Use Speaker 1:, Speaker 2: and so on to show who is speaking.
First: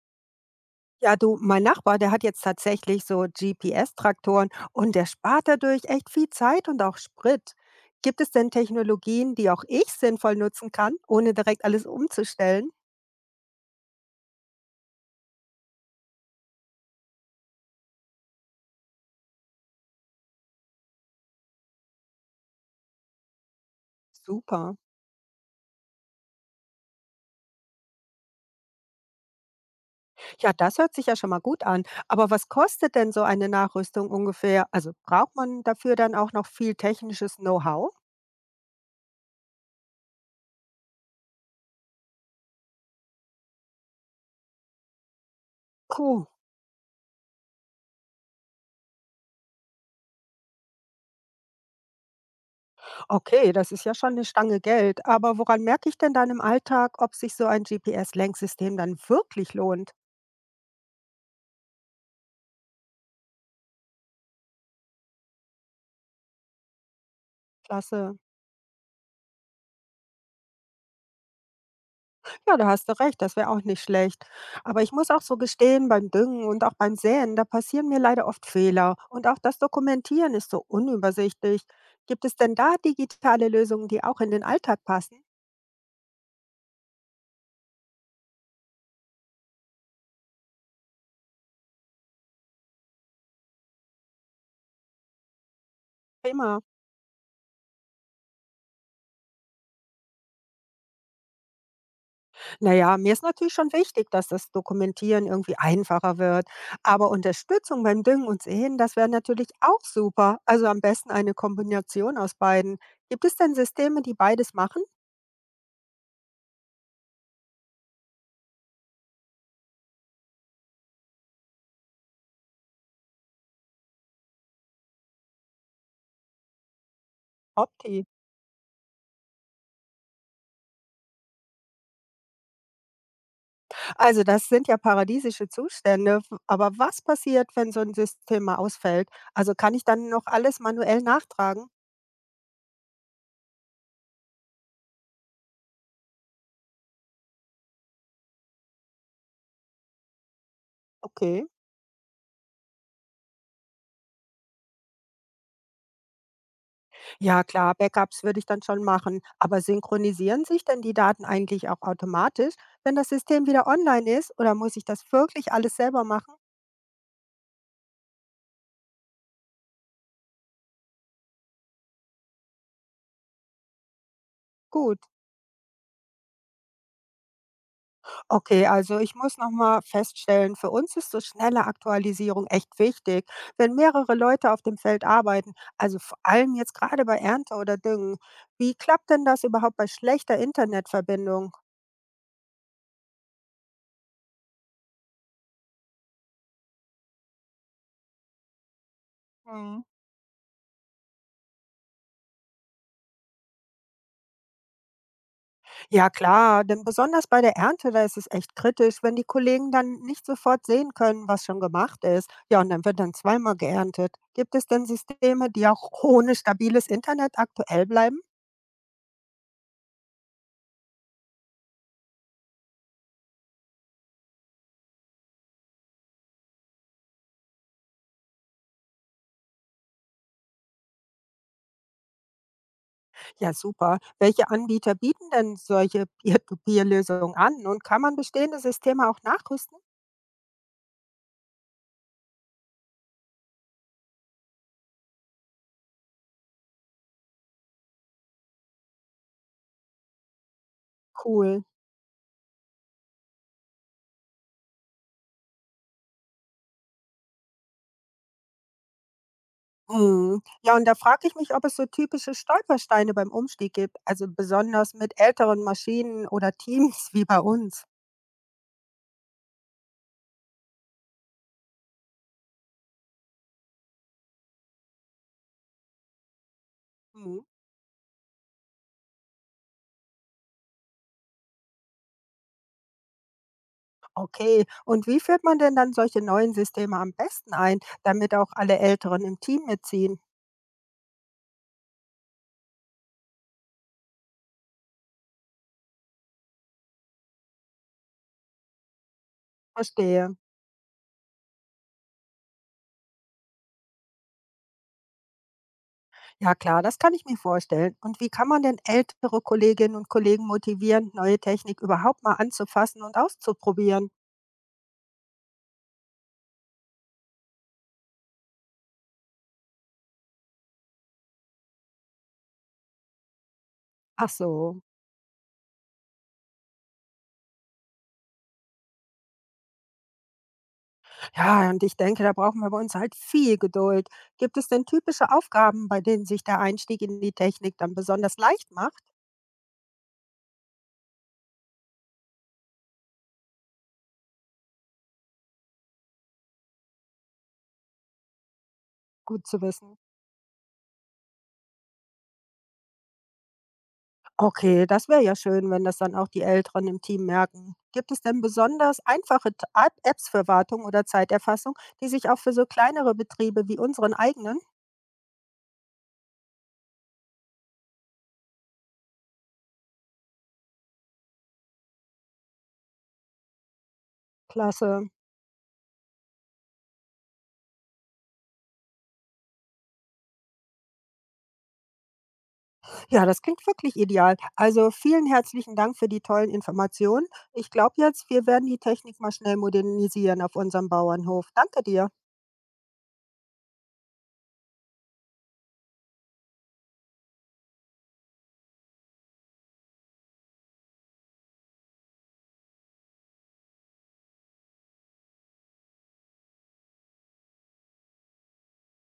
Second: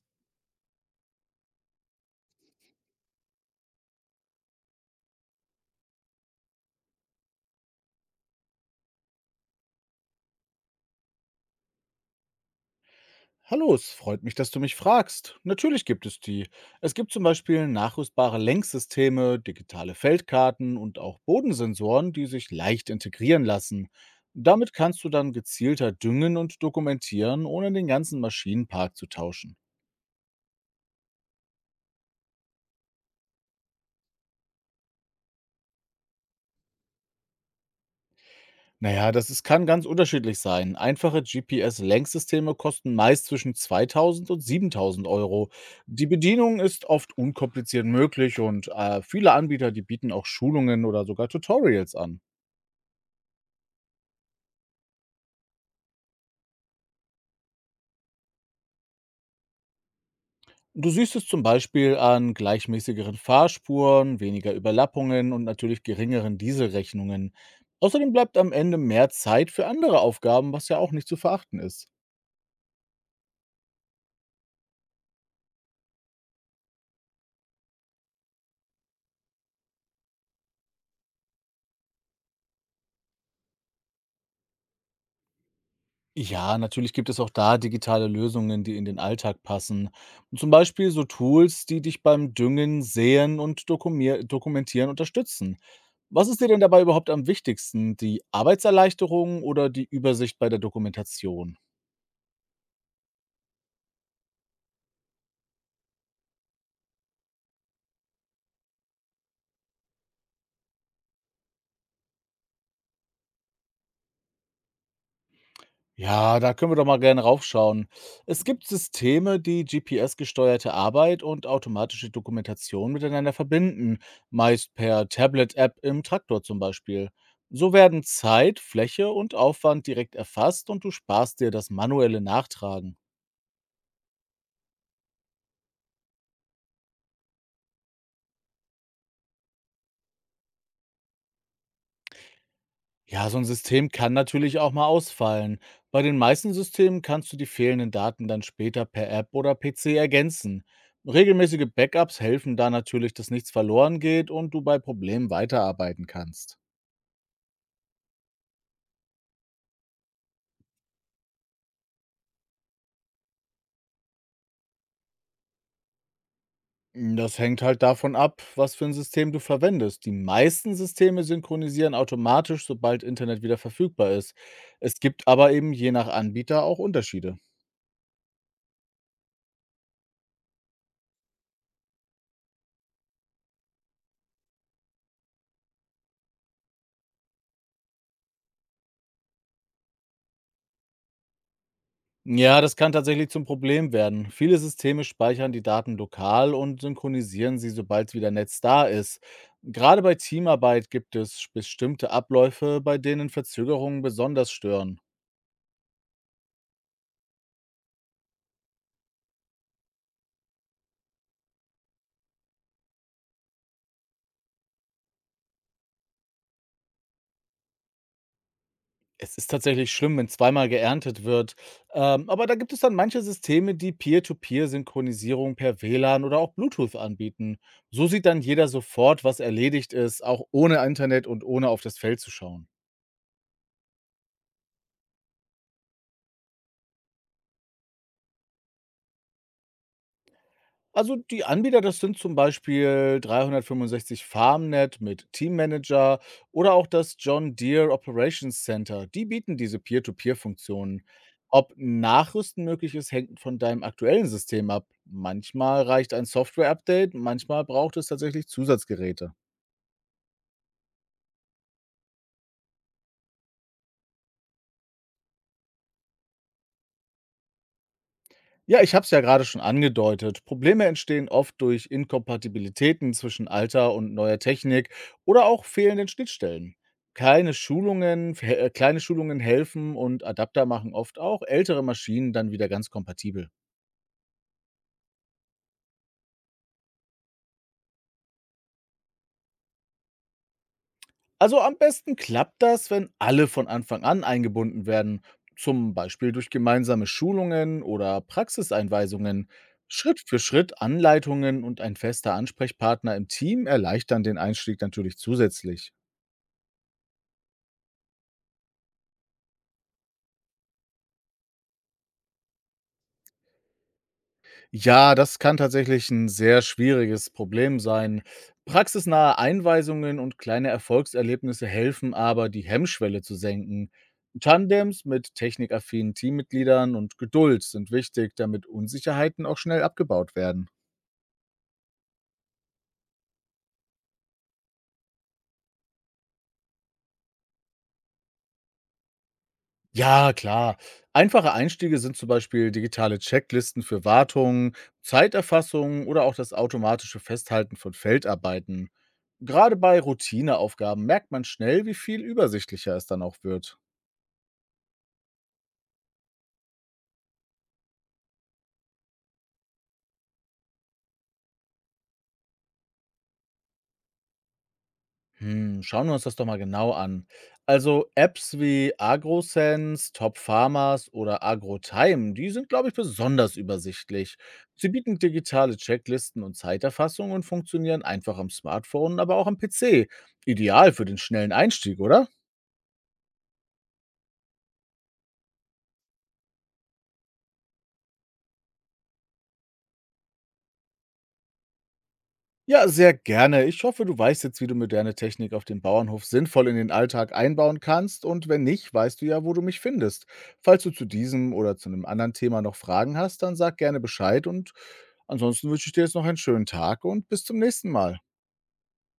Speaker 1: Ja, du, mein Nachbar, der hat jetzt tatsächlich so GPS-Traktoren und der spart dadurch echt viel Zeit und auch Sprit. Gibt es denn Technologien, die auch ich sinnvoll nutzen kann, ohne direkt alles umzustellen?
Speaker 2: Hallo, es freut mich, dass du mich fragst. Natürlich gibt es die. Es gibt zum Beispiel nachrüstbare Lenksysteme, digitale Feldkarten und auch Bodensensoren, die sich leicht integrieren lassen. Damit
Speaker 1: Super.
Speaker 2: kannst du dann gezielter düngen und dokumentieren, ohne den ganzen Maschinenpark zu tauschen.
Speaker 1: Ja, das hört sich ja schon mal gut an. Aber was kostet denn so eine Nachrüstung ungefähr? Also braucht man dafür dann auch noch viel technisches Know-how?
Speaker 2: Naja, das ist, kann ganz unterschiedlich sein. Einfache GPS-Lenksysteme kosten meist zwischen 2000 und 7000 Euro. Die
Speaker 1: Puh,
Speaker 2: Bedienung ist oft unkompliziert möglich und viele Anbieter, die bieten auch Schulungen oder sogar Tutorials an.
Speaker 1: okay, das ist ja schon eine Stange Geld. Aber woran merke ich denn dann im Alltag, ob sich so ein GPS-Lenksystem dann wirklich lohnt?
Speaker 2: Du siehst es zum Beispiel an gleichmäßigeren Fahrspuren, weniger Überlappungen und natürlich geringeren Dieselrechnungen. Außerdem
Speaker 1: Klasse.
Speaker 2: bleibt am Ende mehr Zeit für andere Aufgaben, was ja auch nicht zu verachten ist.
Speaker 1: Ja, da hast du recht, das wäre auch nicht schlecht. Aber ich muss auch so gestehen, beim Düngen und auch beim Säen, da passieren mir leider oft Fehler. Und auch das Dokumentieren ist so unübersichtlich. Gibt es denn da digitale Lösungen, die auch in den Alltag passen?
Speaker 2: Ja, natürlich gibt es auch da digitale Lösungen, die in den Alltag passen. Zum Beispiel so Tools, die dich beim Düngen, Säen und Dokumentieren unterstützen. Was ist dir denn
Speaker 1: Prima.
Speaker 2: dabei überhaupt am wichtigsten? Die Arbeitserleichterung oder die Übersicht bei der Dokumentation?
Speaker 1: Naja, mir ist natürlich schon wichtig, dass das Dokumentieren irgendwie einfacher wird. Aber Unterstützung beim Düngen und Säen, das wäre natürlich auch super. Also am besten eine Kombination aus beiden. Gibt es denn Systeme, die beides machen?
Speaker 2: Ja, da können wir doch mal gerne raufschauen. Es gibt Systeme, die GPS-gesteuerte Arbeit und automatische Dokumentation miteinander verbinden, meist per Tablet-App im Traktor zum Beispiel. So werden
Speaker 1: Opti.
Speaker 2: Zeit, Fläche und Aufwand direkt erfasst und du sparst dir das manuelle Nachtragen.
Speaker 1: Also das sind ja paradiesische Zustände, w aber was passiert, wenn so ein System mal ausfällt? Also, kann ich dann noch alles manuell nachtragen?
Speaker 2: Ja, so ein System kann natürlich auch mal ausfallen. Bei den meisten Systemen kannst du die fehlenden Daten dann später per App oder PC ergänzen.
Speaker 1: Okay.
Speaker 2: Regelmäßige Backups helfen da natürlich, dass nichts verloren geht und du bei Problemen weiterarbeiten kannst.
Speaker 1: Ja klar, Backups würde ich dann schon machen, aber synchronisieren sich denn die Daten eigentlich auch automatisch, wenn das System wieder online ist, oder muss ich das wirklich alles selber machen?
Speaker 2: Hm, das hängt halt davon ab, was für ein System du verwendest. Die meisten Systeme synchronisieren automatisch, sobald Internet wieder verfügbar ist.
Speaker 1: Gut.
Speaker 2: Es gibt aber eben je nach Anbieter auch Unterschiede.
Speaker 1: Okay, also ich muss noch mal feststellen, für uns ist so schnelle Aktualisierung echt wichtig. Wenn mehrere Leute auf dem Feld arbeiten, also vor allem jetzt gerade bei Ernte oder Düngen, wie klappt denn das überhaupt bei schlechter Internetverbindung?
Speaker 2: Ja, das kann tatsächlich zum Problem werden. Viele Systeme speichern die Daten lokal und synchronisieren sie, sobald wieder Netz da ist.
Speaker 1: Mhm.
Speaker 2: Gerade bei Teamarbeit gibt es bestimmte Abläufe, bei denen Verzögerungen besonders stören.
Speaker 1: Ja klar, denn besonders bei der Ernte, da ist es echt kritisch, wenn die Kollegen dann nicht sofort sehen können, was schon gemacht ist. Ja, und dann wird dann zweimal geerntet. Gibt es denn Systeme, die auch ohne stabiles Internet aktuell bleiben?
Speaker 2: Es ist tatsächlich schlimm, wenn zweimal geerntet wird. Aber da gibt es dann manche Systeme, die Peer-to-Peer-Synchronisierung per WLAN oder auch Bluetooth anbieten. So sieht dann jeder sofort, was erledigt ist, auch ohne Internet und ohne auf das Feld zu schauen.
Speaker 1: Ja, super. Welche Anbieter bieten denn solche Peer-to-Peer-Lösungen an und kann man bestehende Systeme auch nachrüsten?
Speaker 2: Also die Anbieter, das sind zum Beispiel 365 FarmNet mit Teammanager oder auch das John Deere Operations Center. Die bieten diese Peer-to-Peer-Funktionen.
Speaker 1: Cool.
Speaker 2: Ob Nachrüsten möglich ist, hängt von deinem aktuellen System ab. Manchmal reicht ein Software-Update, manchmal braucht es tatsächlich Zusatzgeräte.
Speaker 1: Hm. Ja, und da frage ich mich, ob es so typische Stolpersteine beim Umstieg gibt, also besonders mit älteren Maschinen oder Teams wie bei uns.
Speaker 2: Ja, ich habe es ja gerade schon angedeutet. Probleme entstehen oft durch Inkompatibilitäten zwischen alter und neuer Technik oder auch fehlenden Schnittstellen.
Speaker 1: Hm.
Speaker 2: Kleine Schulungen helfen und Adapter machen oft auch ältere Maschinen dann wieder ganz kompatibel.
Speaker 1: Okay, und wie führt man denn dann solche neuen Systeme am besten ein, damit auch alle Älteren im Team mitziehen?
Speaker 2: Also am besten klappt das, wenn alle von Anfang an eingebunden werden, zum Beispiel durch gemeinsame Schulungen oder Praxiseinweisungen. Schritt
Speaker 1: Verstehe.
Speaker 2: für Schritt Anleitungen und ein fester Ansprechpartner im Team erleichtern den Einstieg natürlich zusätzlich.
Speaker 1: Ja klar, das kann ich mir vorstellen. Und wie kann man denn ältere Kolleginnen und Kollegen motivieren, neue Technik überhaupt mal anzufassen und auszuprobieren?
Speaker 2: Ja, das kann tatsächlich ein sehr schwieriges Problem sein. Praxisnahe Einweisungen und kleine Erfolgserlebnisse helfen aber, die Hemmschwelle zu senken.
Speaker 1: Ach so.
Speaker 2: Tandems mit technikaffinen Teammitgliedern und Geduld sind wichtig, damit Unsicherheiten auch schnell abgebaut werden.
Speaker 1: Ja, und ich denke, da brauchen wir bei uns halt viel Geduld. Gibt es denn typische Aufgaben, bei denen sich der Einstieg in die Technik dann besonders leicht macht?
Speaker 2: Ja, klar. Einfache Einstiege sind zum Beispiel digitale Checklisten für Wartungen, Zeiterfassung oder auch das automatische Festhalten von Feldarbeiten.
Speaker 1: Gut zu
Speaker 2: Gerade
Speaker 1: wissen.
Speaker 2: bei Routineaufgaben merkt man schnell, wie viel übersichtlicher es dann auch wird.
Speaker 1: Okay, das wäre ja schön, wenn das dann auch die Älteren im Team merken. Gibt es denn besonders einfache Apps für Wartung oder Zeiterfassung, die sich auch für so kleinere Betriebe wie unseren eigenen?
Speaker 2: Hm, schauen wir uns das doch mal genau an. Also Apps wie AgroSense, Top Farmers oder AgroTime, die sind, glaube ich, besonders übersichtlich. Sie
Speaker 1: Klasse.
Speaker 2: bieten digitale Checklisten und Zeiterfassung und funktionieren einfach am Smartphone, aber auch am PC. Ideal für den schnellen Einstieg, oder?
Speaker 1: Ja, das klingt wirklich ideal. Also vielen herzlichen Dank für die tollen Informationen. Ich glaube jetzt, wir werden die Technik mal schnell modernisieren auf unserem Bauernhof. Danke dir.
Speaker 2: Ja, sehr gerne. Ich hoffe, du weißt jetzt, wie du moderne Technik auf dem Bauernhof sinnvoll in den Alltag einbauen kannst. Und wenn nicht, weißt du ja, wo du mich findest. Falls du zu diesem oder zu einem anderen Thema noch Fragen hast, dann sag gerne Bescheid und ansonsten wünsche ich dir jetzt noch einen schönen Tag und bis zum nächsten Mal.